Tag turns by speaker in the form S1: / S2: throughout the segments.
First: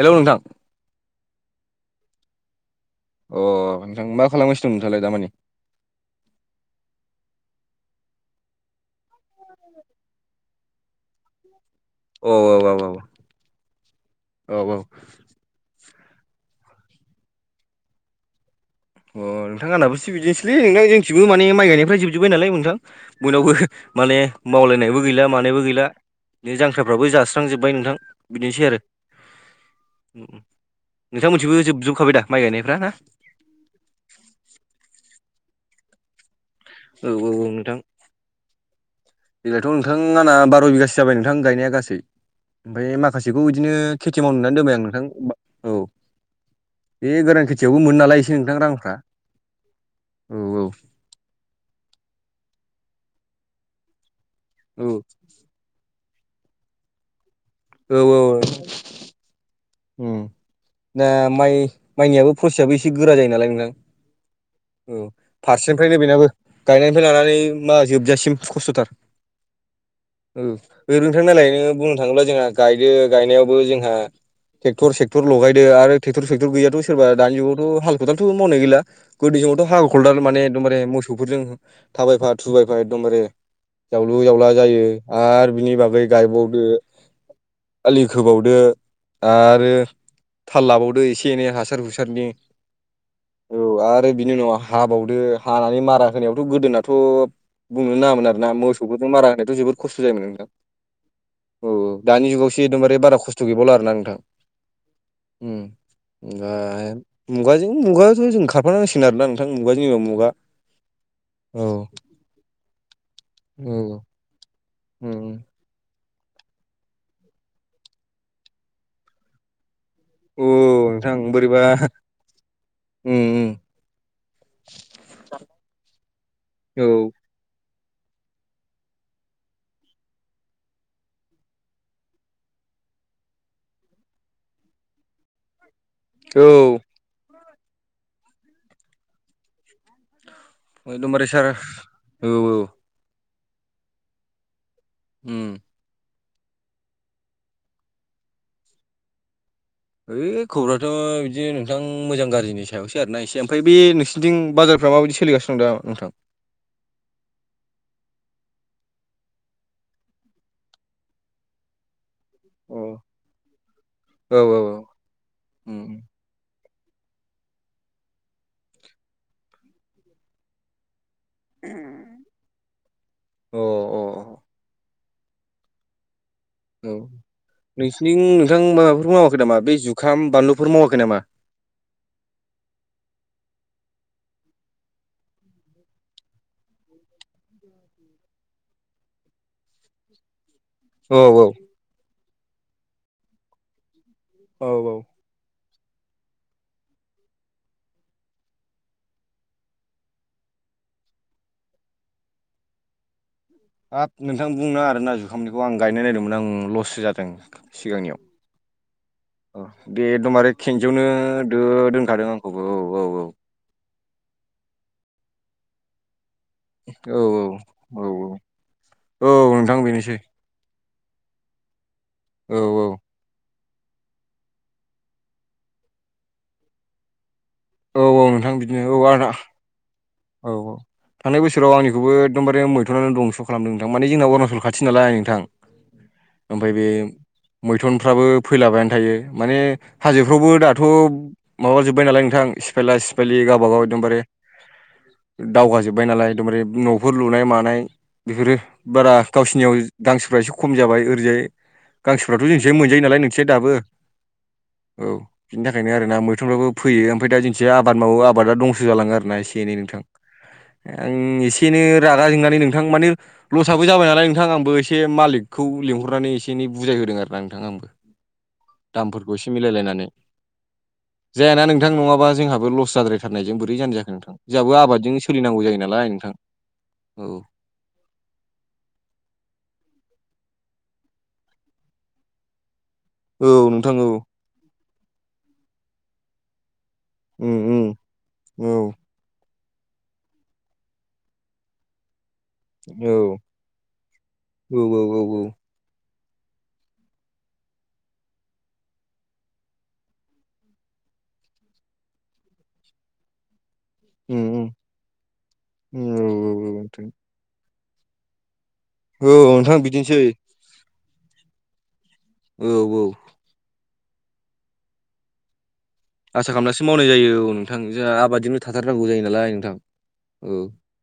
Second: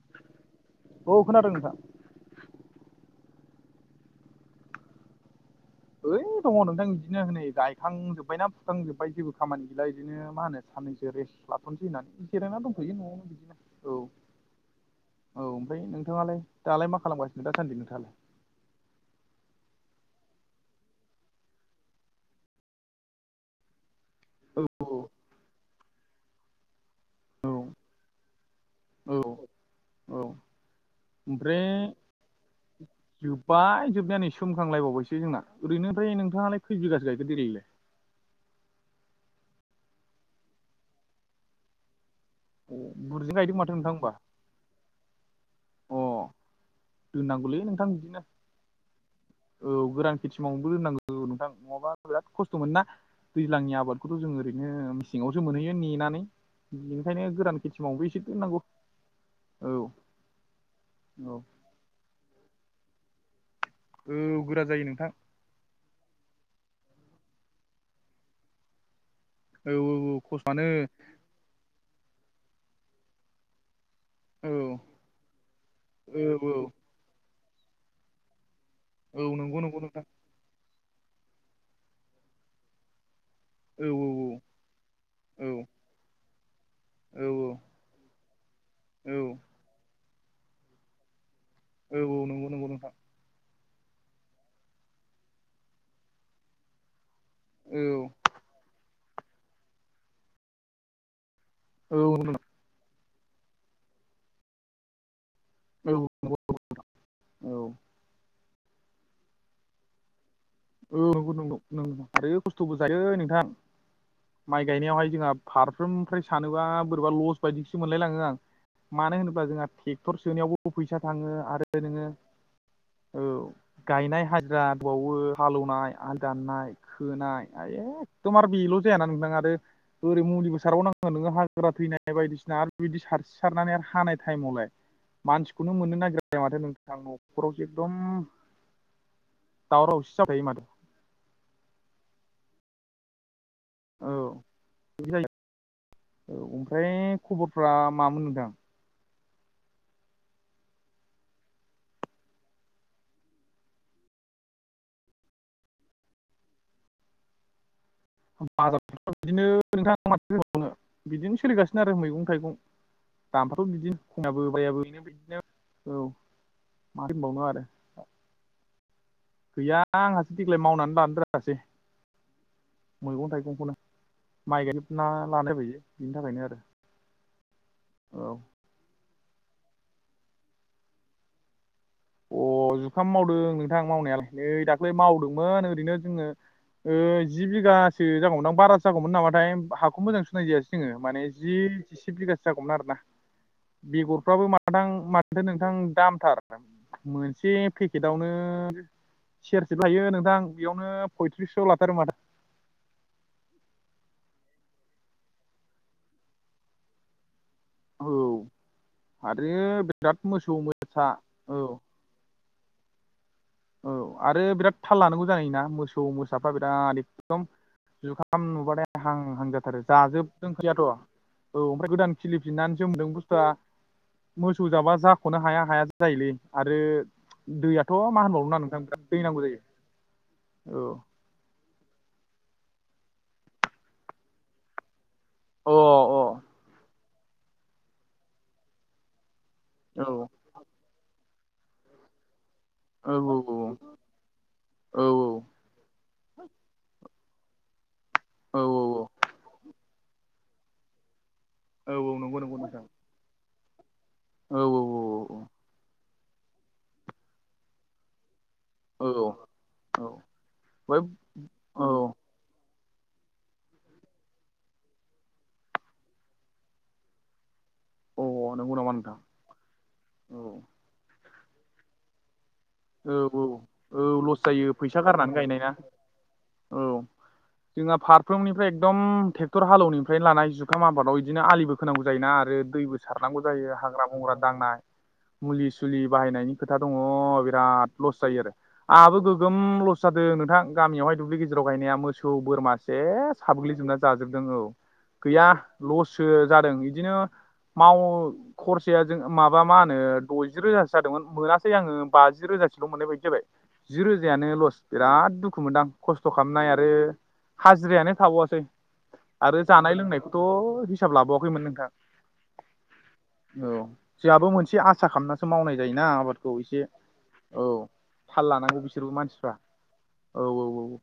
S1: हेल' नोंथां।
S2: औ खोनादों नोंथां।
S1: अ नोंथां मा खालामगासिनो दं नोंथाङालाय दामानि?
S2: ओइ दङ नोंथां बिदिनो नै गायखांजोब्बाय ना फुखांजोब्बाय जेबो खामानि गैला बिदिनो मा होनो साननैसो रेस्ट लाथ'नोसै होननानै
S1: औ
S2: जिरायना
S1: औ औ
S2: दंथ'यो न'आवनो बिदिनो औ।
S1: औ औ
S2: औ ओमफ्राय नोंथाङालाय दालाय मा खालामगासिनो दासान्दि नोंथाङालाय?
S1: अ नोंथां आंनाबो सि बिदिनोसैलै नोंथां जोंनिथिंबो माने माइ गायनायफ्रा जोबजोब्बाय नालाय नोंथां बयनावबो। माने मावलायनायबो गैला मानायबो गैला बे जांख्राफ्राबो जासै स्रां जोब्बाय नोंथां बिदिनोसै आरो।
S2: औ औ
S1: उम उम नोंथांमोननिथिंबो
S2: ओमफ्राय
S1: जोबजोबखाबाय दा माइ गायनायफ्रा ना?
S2: जोब्बाय जोबनायानो नै सोमखांलायबावबायसो जोंना ओरैनो ओमफ्राय नोंथाङालाय खै बिगासो
S1: औ
S2: गायखो
S1: औ औ
S2: देग्लायलाय
S1: नोंथां। देग्लायथ नोंथां आंना‌ बार' बिगासो जाबाय नोंथां गायनाया गासै।
S2: अ
S1: ओमफ्राय
S2: बुरजा
S1: माखासेखौ
S2: गायदों माथो
S1: इदिनो
S2: नोंथां होमबा
S1: खेथि मावनो होननानै दोनबाय आं नोंथां औ।
S2: अ
S1: बे गोरान
S2: दोननांगौलै
S1: खेथियावबो
S2: नोंथां
S1: मोनो
S2: बिदिनो
S1: नालाय एसे नोंथां रांफ्रा
S2: गोरान खेथि
S1: औ
S2: मावनोबो
S1: औ।
S2: औ रोंनांगौ नोंथां नङाबा बिराद खस्थ मोनो ना दैज्लांनि आबादखौथ जों ओरैनो
S1: औ
S2: मेसेङाव सो मोनहैयो नेनानै बेनिखायनो गोरान खेथि
S1: औ
S2: मावनोबो
S1: औ
S2: एसे
S1: औ
S2: दोननांगौ औ।
S1: दा
S2: औ
S1: माइ माइनियाबो प्रसेसआबो एसे गोरा जायो नालाय नोंथां।
S2: औ गोरा जायो
S1: औ
S2: नोंथां।
S1: फारसेनिफ्रायनो बेनाबो गायनायनिफ्राय लानानै मा जोबजासिम खस्थथार।
S2: औ औ
S1: औ
S2: खस्थ'आनो
S1: [unintelligible] नायलाय नोङो बुंनो थाङोब जोंहा गायदो गायनायावबो जोंहा
S2: औ
S1: ट्रेक्टर सेक्टर लगायदो आरो
S2: औ
S1: टेक्टर सेक्टर
S2: औ
S1: गैयैआथ' सोरबा दानि जुगावथ' हाल खदालजों मावनाय गैला।
S2: औ
S1: गोदो
S2: नंगौ
S1: समावथ
S2: नंगौ नोंथां
S1: हाल-खदाल माने एखदमबारे मोसौफोरजों थाबायफा थुबायफा एकदमबारे
S2: औ
S1: जावलु जावला जायो
S2: औ
S1: आरो
S2: औ
S1: बिनि बागै गायबावदो।
S2: औ औ
S1: आलि खोबावदो आरो थाल लाबावदो एसे एनै हासार
S2: औ औ
S1: हुसारनि
S2: नंगौ नंगौ नोंथां
S1: औ आरो बिनि उनाव हाबावदो हानानै मारा होनायावथ गोदोनाथ
S2: औ
S1: बुंनो नाङामोन आर ना मोसौफोरजों मारा होनायथ जोबोद खस्थ जायोमोन नोंथां औ दानि जुगावसो एकदमबारे बारा खस्थ गैबावला आरोना नोंथां उम
S2: औ
S1: ओ मुगाजों मुगाथ जों खारफानांसिगोन आरोना नोंथां मुगाजों जेनबा मुगा
S2: औ नंगौ
S1: औ
S2: नंगौ नं आरो खस्थबो जायो नोंथां
S1: औ
S2: माइ
S1: औ
S2: गायनायावहाय जोंहा फार फ्रोमनिफ्राय सानोबा बोरैबा लस बायदिसो मोनलाय लाङो आं मानो होनोबा जोंहा टेक क्टर सोनायावबो फैसा
S1: नोंथां
S2: थाङो
S1: बोरैबा
S2: आरो नोङो
S1: उम
S2: औ
S1: उम
S2: गायनाय हाजिरा दं बावो हालेवनाय दाननाय
S1: औ
S2: खोनाय एखदम आरो बेल जायाना नोंथां आरो ओरै मुलिबो सारबावनांगोन नोङो हागा थैनाय बायदिसिना आरो बिदि सारसि सारनानै आरो हानाय टाइमावलाय मानसिखौनो मोननो नागिरा जाया माथो
S1: औ
S2: नोंथां नखरावसो एकदम दावराव दावसि जाबाय थायो माथो
S1: एखदमबारे सार औ औ
S2: औ औ
S1: उम
S2: ओमफ्राय खबरफ्रा मामोन नोंथां
S1: ओइ खबरथ बिदिनो नोंथां मोजां गाज्रिनि सायावसै आर ना एसे ओमफ्राय बे नोंसिनिथिं बाजारफ्रा माबायदि सोलिगासिनो सोंद नोंथां
S2: बाजार बिदिनो नोंथां माथो होनबावनो बिदिनो सोलिगासिनो आरो मैगं थाइगं
S1: अ
S2: दामफ्राथ बिदिनो
S1: औ
S2: खमाबो
S1: औ
S2: बायाबो बि बिदिनो
S1: उम उम
S2: औ मा होनबावनो आरो गैया आंहासो देग्लाय मावनानै [unintelligible] सासे मैगं
S1: अ
S2: थाइगंखौनो
S1: अ
S2: माइ गायनो ना लानाय बैयो बिनि थाखायनो आरो
S1: औ नोंसिनि
S2: औ
S1: नोंथां माबाफोर मावाखै नामा बे जुखाम बानलुफोर मावाखै नामा
S2: अ जुखाम मावदों नोंथां मावनायालाय नै दाख्लै मावदोंमोन ओरैनो जोङो ओ जि बिगासो जागौमोन आं बारा जागौमोन नामाथाय हाखौ मोजां सुनाय जायासै जोङो
S1: औ
S2: माने
S1: औ
S2: जि बिगा जागौमोन आरोना बेगरफ्राबो
S1: औ
S2: मादां
S1: औ
S2: माथ नोंथां दामथार मोनसे पेकेटआवनो सेरसेबो लायो नोंथां बेयावनो पयथ्रिस स' लाथारो माथो
S1: हाब नोंथां बुंनो आरो ना जुखामनिखौ आं गायनाय नायदोंमोन आं लससो जादों
S2: औ आरो
S1: सिगांनियाव अ दे
S2: बिराद मोसौ
S1: एदमबारै खेनसेयावनो
S2: मोसा
S1: दो
S2: औ
S1: दोनखादों आं औ औ-औ-औ
S2: औ आरो बिराद थाल लानांगौ जायोना मोसौ सौ मोसाफ्रा बिराद
S1: औ
S2: एखदम
S1: औ
S2: जुखाम नुबानायथाय हां
S1: औ
S2: हां
S1: औ नोंथां
S2: जाथारो
S1: बेनोसै
S2: जाजोबबो जोंखै जाथ' औ ओमफ्राय गोदान
S1: औ
S2: खिलिफिननानै
S1: औ
S2: जों बुस्थुआ मोसौ जाबा जाख'नो हाया हाया जायोलै आरो दैयाथ'
S1: औ औ
S2: मा होनबाव
S1: नोंथां बिदिनो
S2: थां
S1: औ
S2: बेराद दै
S1: आंना
S2: नांगौ जायो।
S1: औ औ थांनाय बोसाव आंनिखौबो एकदबे मैथ'नानै दंस' खालामदों माने जोंनावबो अरुणाचल खाथि नालाय नोंथां
S2: अ
S1: ओमफाय बे मैथनफ्राबो फैलाबायानो थायो माने
S2: अ औ
S1: हाजोफ्रावबो दाथ' माबाजोब्बाय नालाय नोंथां सिफायला
S2: औ
S1: सिफायलि गावबागाव एकदमबारे
S2: औ औ
S1: दावगा जोबबाय नालाय एदमबारे न'फोर लुनाय मानाय बेफोरो
S2: औ औ औ
S1: बारा गावसिनियाव गांसोफ्रा एसे खम जाबाय ओरैजाय
S2: औ नंगौ
S1: गांसोफ्राथ'
S2: नंगौ
S1: जोंनिजाय
S2: नोंथां
S1: मोनजायो नालाय नोंसोर दाबो।
S2: औ औ।
S1: औ बिनि थाखायनो आरो ना मैथुनफ्राबो फैयो ओमफ्राय दा जोंनिखै आबाद मावो आबादा दंस' जालाङो आरोना एसे सेनै- नोंथां आं एसेनो
S2: औ
S1: रागा जोंनानै नोंथां माने लसआबो जाबाय नालाय नोंथां आंबो एसे मालिकखौ लिंहरनानै एसे एनै बुजाय होदों आरो ना नोंथां आंबो।
S2: औ औ नंगौ नामा नोंथां
S1: दामफोरखौ एसे मिलायलायनानै
S2: औ
S1: जायाना नोंथां नङाबा जोंहाबो लस
S2: औ औ
S1: जाद्रायथारनायजों बोरै जानो
S2: औ
S1: जाखो नोंथां।
S2: लस जायो
S1: जाबो
S2: फैसा
S1: आबादजों
S2: गारनानै गायनाय
S1: सोलिनांगौ
S2: ना
S1: जायो नालाय नोंथां औ।
S2: जोंहा फारफ्रोमनिफ्राय एकदम ट्रेक्टर हालेवनिफ्रायनो लानाय जुखाम आबादाव बिदिनो आलिबो खोनांगौ जायोना आरो दैबो सारनांगौ
S1: औ
S2: जायो
S1: नोंथां
S2: हाग्रा
S1: औ
S2: बंग्रा दांनाय मुलि सुलि बाहायनायनि खोथा दङ
S1: उम उम
S2: बिराद लस जायो आरो
S1: औ
S2: आंहाबो गोगोम लस जादों नोंथां गामियावहाय दुब्लि गेजेराव गायनाया मोसौ खौ बोरमा
S1: औ
S2: सेस हाबग्लिजोबना जाजोबदों औ गैया लससो जादों इदिनो माव खरसाया जों माबा मा होनो दजि रोजासो जादोंमोन मोनासै आङो बाजि रोजासोल' मोननाय बायदि जाबाय जि
S1: उम
S2: रोजायानो
S1: उम
S2: लस बिराद दुखु मोनदां
S1: उम औ
S2: खस्थ' खामनाय
S1: औ
S2: आरो
S1: नोंथां
S2: हाजिरायानो थाबावासै
S1: औ
S2: आरो
S1: नोंथां
S2: जानाय
S1: बिदिनोसै
S2: लोंनायखौथ' हिस -साब लाबावाखैमोन नोंथां।
S1: औ औ।
S2: औ जोंहाबो मोनसे आसा खालामनासो मावनाय जायोना। आबादखौ
S1: आसा
S2: एसे
S1: खामनासो मावनाय जायो औ नोंथां जोंहा
S2: थाल
S1: आबादजोंनो
S2: लानांगौ
S1: थाथारनांगौ
S2: बिसोरबो
S1: जायो नालाय
S2: मानसिफ्रा
S1: नोंथां औ।
S2: औ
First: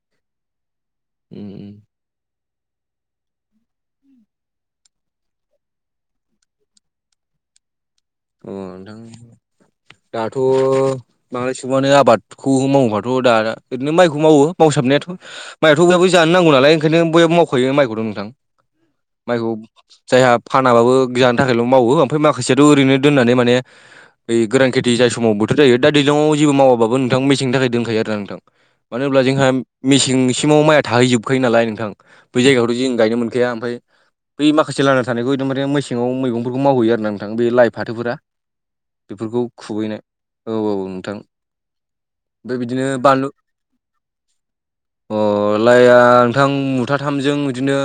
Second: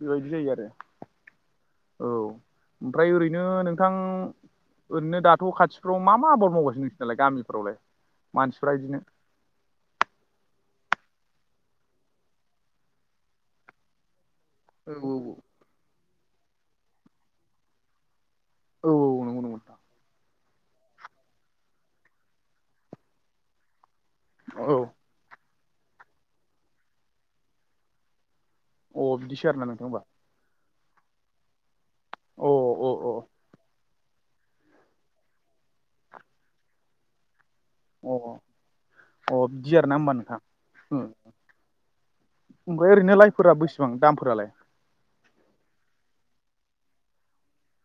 S2: बेबायदि जायो आरो।
S1: उम
S2: औ ओमफ्राय ओरैनो नोंथां। ओरैनो दाथ' खाथिफ्राव मा मा आबाद मावगासिनो नोंसोरनालाय गामिफ्रावलाय
S1: अ
S2: मानसिफ्रा
S1: नोंथां।
S2: इदिनो
S1: दाथ' बांद्राय सुबुङानो आबादखौ मावोबाथ' दा ओरैनो माइखौ मावो। मावसाबनायाथ'
S2: औ
S1: माइयाथ' बहाबो जानो नांगौ नालाय ओंखायनो बयहाबो मावखायो माइखौथ' नोंथां।
S2: औ औ नंगौ
S1: माइखौ
S2: नंगौ नोंथां
S1: जायहा फानाबाबो जानो थाखायल' मावो ओमफ्राय माखासेयाथ' ओरैनो। दोननानै माने बै गोरान
S2: औ
S1: खेथि जायै समावबो जायो दा दैज्लाङाव जेबो मावाबो नोंथां मेसेंनि थाखाय दोनखायो आरोना नोंथां। मानो
S2: अ
S1: होनोब्ला
S2: बिदिसो
S1: जोंहा
S2: आरोना नोंथां होमबा
S1: मेसेंसिमाव माइया थाहैजोबखायो नालाय नोंथां। बै
S2: अ
S1: जायगायावथ'
S2: अ
S1: जों
S2: अ
S1: गायनो मोनखाया ओमफ्राय बै माखासे लाना थानायखौ एकदमारे मेसेङाव मैगंफोरखौ मावहैयो आरोना नोंथां बे लाइ फाथोफोरा
S2: अ
S1: बेफोरखौ
S2: अ बिदि आरोना
S1: खुबैनाय
S2: होमबा नोंथां
S1: औ औ नोंथां। बिदिनो
S2: ओमफ्राय ओरैनो
S1: बानलु
S2: लाइफोरा बेसेबां दामफोरालाय?
S1: अ लाइया नोंथां मुथाथामजों बिदिनो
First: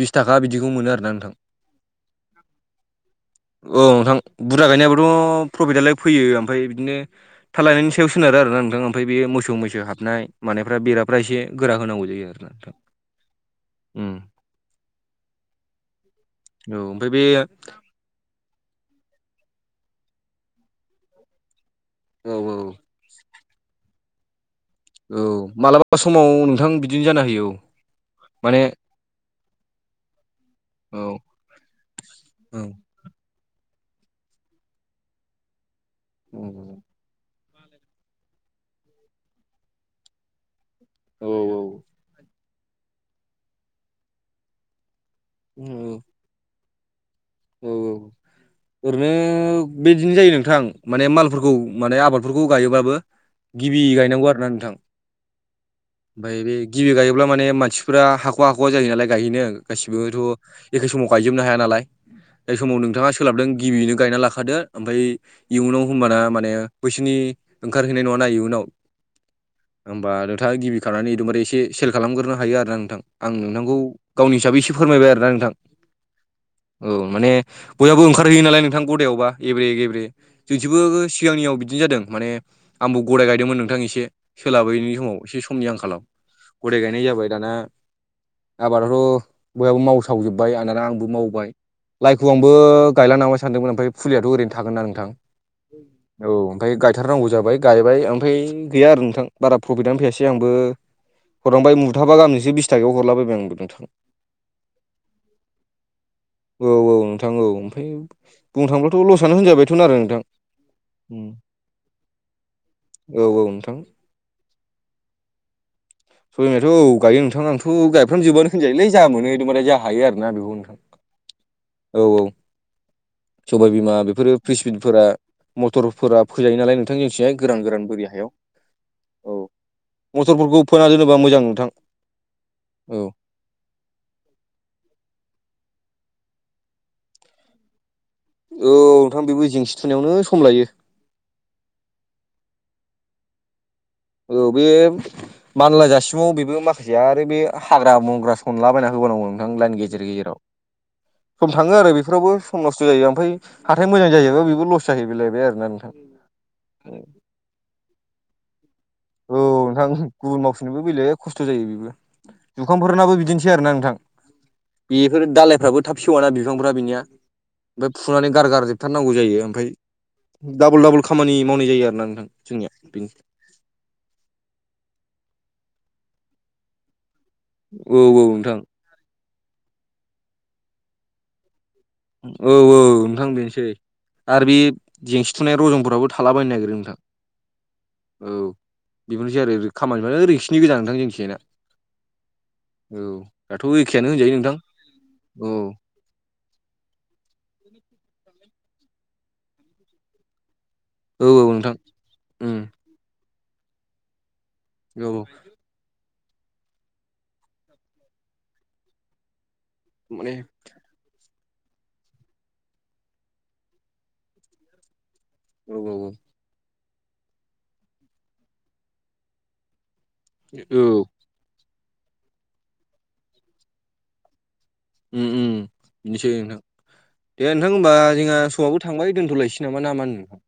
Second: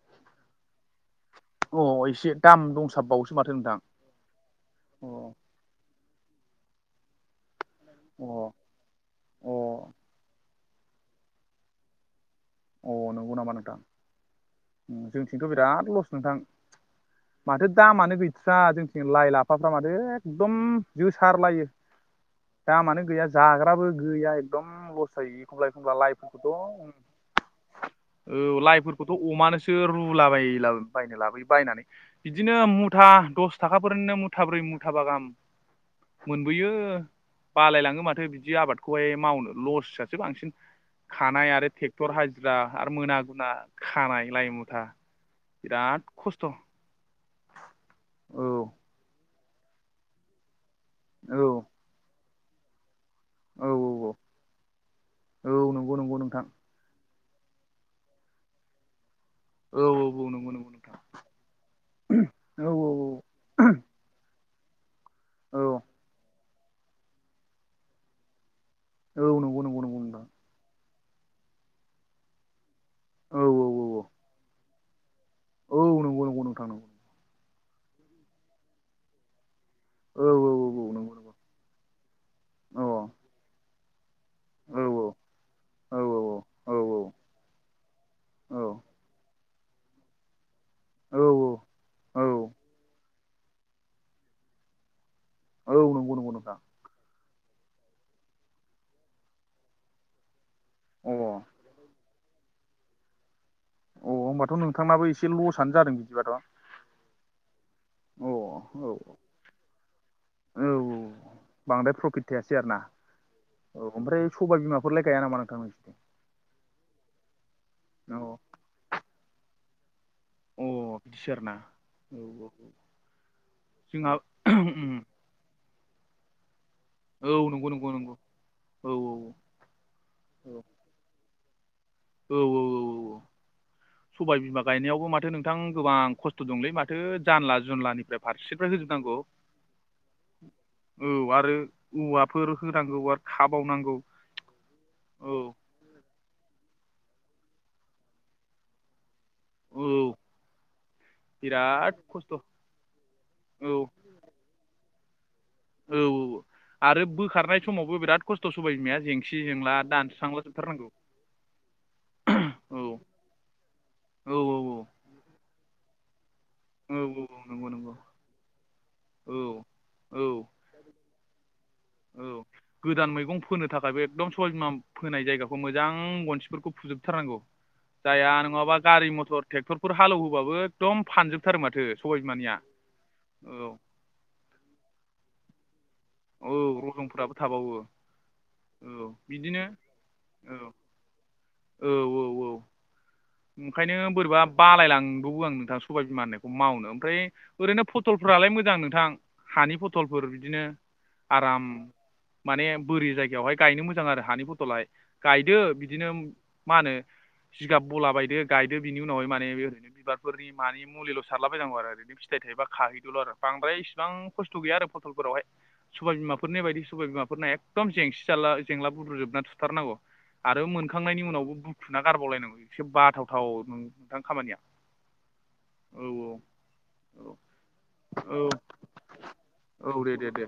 S1: बिस थाखा बिदिखौ मोन आरोना नोंथां।
S2: अ एसे दाम दंसाबबावोसो माथो नोंथां
S1: औ नोंथां बुरजा
S2: अ
S1: गायनायाबोथ' प्रफिटदालाय फैयो आफ्राय बिदिनो थाल्लानायनि सा सायाव सोनारो
S2: अ
S1: आरोना नोंथां ओमफाय बे मोसौ
S2: अ
S1: मैसो हाबनाय मानायफ्रा बेराफ्रा एसे गोरा होनांगौ जायो आरोना नोंथां।
S2: अ नंगौ नामा नोंथां।
S1: उम
S2: उम्म जोंथिंथ' बिराद लस नोंथां
S1: औ ओमफ्राय बे
S2: माथो दामानो गै थ्रा जोंनिथिं लाइ लाफाफ्रा माथो एकदम जोसारलायो
S1: औ औ
S2: दामानो गैया जाग्राबो गैया एकदम लस
S1: औ
S2: जायो एखमब्ला
S1: मालाबा
S2: एखमब्ला
S1: समाव नोंथां
S2: लाइफोरखौथ'
S1: बिदिनो जाना होयो औ
S2: औ
S1: माने
S2: लाइफोरखौथ' अमानोसो रुलाबायला
S1: औ
S2: बायनो लाबोयो बायनानै बिदिनो
S1: औ
S2: मु मुथा दसथाखाफोरनिनो मुथाब्रै मुथाबा गाहाम मोनबोयो बालायलाङो माथो बिदि आबादखौहाय मावनो लस आसो बांसिन खानाय आरो
S1: औ
S2: थेख थर हाजिरा आरो मोना गुना खानाय लाइ मुथा
S1: औ
S2: बिराद खस्थ'
S1: औ औ
S2: औ
S1: ओरैनो बिदिनो जायो नोंथां माने
S2: औ
S1: मालफोरखौ माने आबादफोरखौ गायोबाबो
S2: औ
S1: गिबि
S2: औ
S1: गायनांगौ आरोना नोंथां
S2: औ नंगौ नंगौ
S1: ओमफाय
S2: नोंथां
S1: बे गिबि गायोब्ला माने मानसिफोरा हाख'वा हाख'वा जाहैयो नालाय गायहैनो
S2: औ
S1: गासिबोथ'
S2: औ नंगौ नंगौ
S1: एखे
S2: नोंथां
S1: समाव गायजोबनो हाया नालाय। जाय
S2: औ
S1: समाव
S2: औ
S1: नोंथाङा सोलाबदों गिबियैनो गायना लाखादो ओमफाय
S2: औ
S1: इयुनाव होमबाना मान बैसिनि ओंखारहैनाय नङा ना इयुनाव
S2: औ नोंगौ नोंगौ।
S1: होमबा नोंथाङा गिबि खानानै एकदबारे एसे सेल खालामग्रोनो हायो आरोना नोंथां आं
S2: औ औ
S1: नोंथांखौ
S2: औ
S1: गावनि हिसाबै [unintelligible] फोरमायबाय आरोना नोंथां।
S2: औ नोंगौ नोंगौ नोंथां। नंगौ
S1: औ माने बयहाबो ओंखारहैयो नालाय नोंथां गदायावबा एब्रे गेब्रे
S2: औ
S1: जों
S2: औ औ नंगौ
S1: [unintelligible]
S2: नंगौ
S1: सिगांनियाव बिदिनो जादों माने
S2: औ
S1: आंबो गदाय गायदोंमोन नोंथां एसे।
S2: औ
S1: सोलाबैनि समाव एसे समनि आंखाल
S2: औ औ
S1: गदाय गायनाय जाबाय दाना आबादाथ' बयहाबो मावसावजोबबाय [unintelligible] आंबो मावबाय।
S2: औ
S1: [unintelligible] आंबो गायला नांबाय सानदोंमोन ओमफाय फुलियाथ' ओरैनो थागोन ना नोंथां
S2: औ नंगौ नंगौ
S1: औ
S2: नोंथां
S1: ओंखायनो गाय थारनांगौ जाबाय गायबाय ओमफाय गैया आरो नोंथां बारा प्रफिटआनो फैयासै आंबो
S2: अ
S1: हरनांबाय मुथाबा गामजोंसो बिस थाखायाव हरला बाय बाय आंबो नोंथां।
S2: अ होमबाथ' नोंथांनाबो एसे लसआनो जादों बिदिबाथ'।
S1: औ औ नोंथां औ ओमफ्राय
S2: औ
S1: बुंनो
S2: औ
S1: थांब्लाथ' लसआनो होनजाबायथ' आरो नोंथां।
S2: औ बांद्राय प्रफिट थायासै आरो ना
S1: औ नोंथां
S2: औ ओमफ्राय सबाय बिमाफोरलाय गाया नामा नोंथां?
S1: [unintelligible] औ गायो नोंथां आंथ' गायफ्राम
S2: औ
S1: जोबोआनो होनजायोलै जा मोनो [unintelligible] जा हायो आरोना [unintelligible]
S2: अ बिदिसो आरोना
S1: औ औ। सबायबिमा
S2: जोंहा
S1: बेफोरो फ्रिसबिनफोरा मटरफोरा फोजायो नालाय
S2: औ
S1: [unintelligible] गोरान
S2: नंगौ
S1: गोरान
S2: नंगौ
S1: बोरि
S2: नंगौ
S1: हायाव औ मथरफोरखौ [unintelligible] मोजां नोंथां
S2: औ औ औ औ। सबाय बिमा गायनायावबो माथो नोंथां गोबां खस्थ' दंलै माथो जानला जुनलानिफ्राय फारसेनिफ्राय
S1: औ
S2: होजोबनांगौ
S1: नोंथां बेबो जेंसि थुनायावनो सम लायो।
S2: औ आरो औवाफोर होनांगौ आरो खाबावनांगौ।
S1: औ बे
S2: औ
S1: मानला जासि [unintelligible] बेबो माखासेया आरो बे हाग्रा बंग्रा सनला बायना होबावनांगौ नोंथां लाइन गेजेर
S2: औ
S1: गेजेराव। सम थाङो आरो
S2: बिराद
S1: बेफोरावबो
S2: खस्थ' औ
S1: सम नस्थ' जायो ओमफाय हाथाय मोजां [unintelligible] आरोना [unintelligible]
S2: औ औ आरो बोखारनाय समावबो बेराद खस्थ' साबाय बिमाया।
S1: औ
S2: जेंसि जेंला
S1: नोंथां
S2: दानस्रांला
S1: गुबुन मावफिननोबो
S2: जोबथारनांगौ
S1: बेलेग खस्थ' जायो बेबो।
S2: औ
S1: जुखामफोरनाबो बिदिनोसै आरोना नोंथां
S2: औ
S1: बे बेफोर दालायफ्राबो थाब सेवाना बिफांफ्रा
S2: औ
S1: बिनिया
S2: औ नंगौ
S1: ओमफाय
S2: नंगौ
S1: फुनानै गारगारजोब थारनांगौ
S2: औ
S1: जायो ओमफाय
S2: औ
S1: दाबल दाबल खामानि मावनाय जायो आरोना
S2: औ
S1: नोंथां जोंनिया
S2: गोदान
S1: बेनो।
S2: मैगं फोनो थाखायबो एकदम सबायबिमा फोनाय जायगाखौ मोजां गनसिफोरखौ फुजोबथारनांगौ।
S1: औ औ
S2: जाया
S1: नोंथां
S2: नङाबा गारि मथर ट्रेक्टरफोर हालौवहोबाबो एकदम फानजोबथारो माथो। सबाय बिमानिया
S1: औ औ नोंथां बेनोसै
S2: औ
S1: आरो बे जेंसि थुनाय रजनफोराबो
S2: औ रजंफोराबो थाबावो।
S1: औ
S2: औ
S1: बेबोनोसै
S2: बिदिनो
S1: [unintelligible] खामानिफ्रानो [unintelligible]
S2: औ
S1: नोंथां जोंनिथिजायना।
S2: औ औ औ।
S1: औ। दाथ' एखेयानो
S2: ओंखायनो
S1: होनजायो
S2: बोरैबा
S1: नोंथां
S2: बालायलांबावो
S1: औ
S2: आं [unintelligible] सबाय बिमान होनखौ मावनो ओमफ्राय ओरैनो फटलफ्रालाय मोजां नोंथां। हानि फथलफोर बिदिनो
S1: औ औ
S2: आराम
S1: नोंथां उम
S2: माने बोरि जायगायावहाय गायनो मोजां आरो हानि [unintelligible] [unintelligible]
S1: औ
S2: गायदो बिदिनो मा होनो जिगाब बला बायदो गायदो बिनि उनावहाय माने ओरैनो
S1: माने
S2: बिबारफोरनि मानि मुलिल' सारलाबायनांगौ आरो ओरैनो फिथाइ थायोबा खाहैदोल' आरो बांद्राय इसेबां खस्थ' गैया आरो फटलफोरावहाय।
S1: औ औ
S2: सबाय बिमाफोरनि बायदि सबाय बिमाफोरना एकदम जेंसि जाला जेंला बुद्रुजोबना थुथारनांगौ। आरो
S1: औ
S2: मोनखांनायनि उनावबो बुखुना गारबावलायनांगौ एसे बाथावथाव नोंथां खामानिया
S1: उम उम
S2: औ
S1: इनोसै नोंथां
S2: औ
S1: दे नोंथां होनोमबा जोंहा
S2: औ
S1: समाबो थांबाय दोनथलायसै नामा
S2: औ दे दे दे
S1: नामाहोनो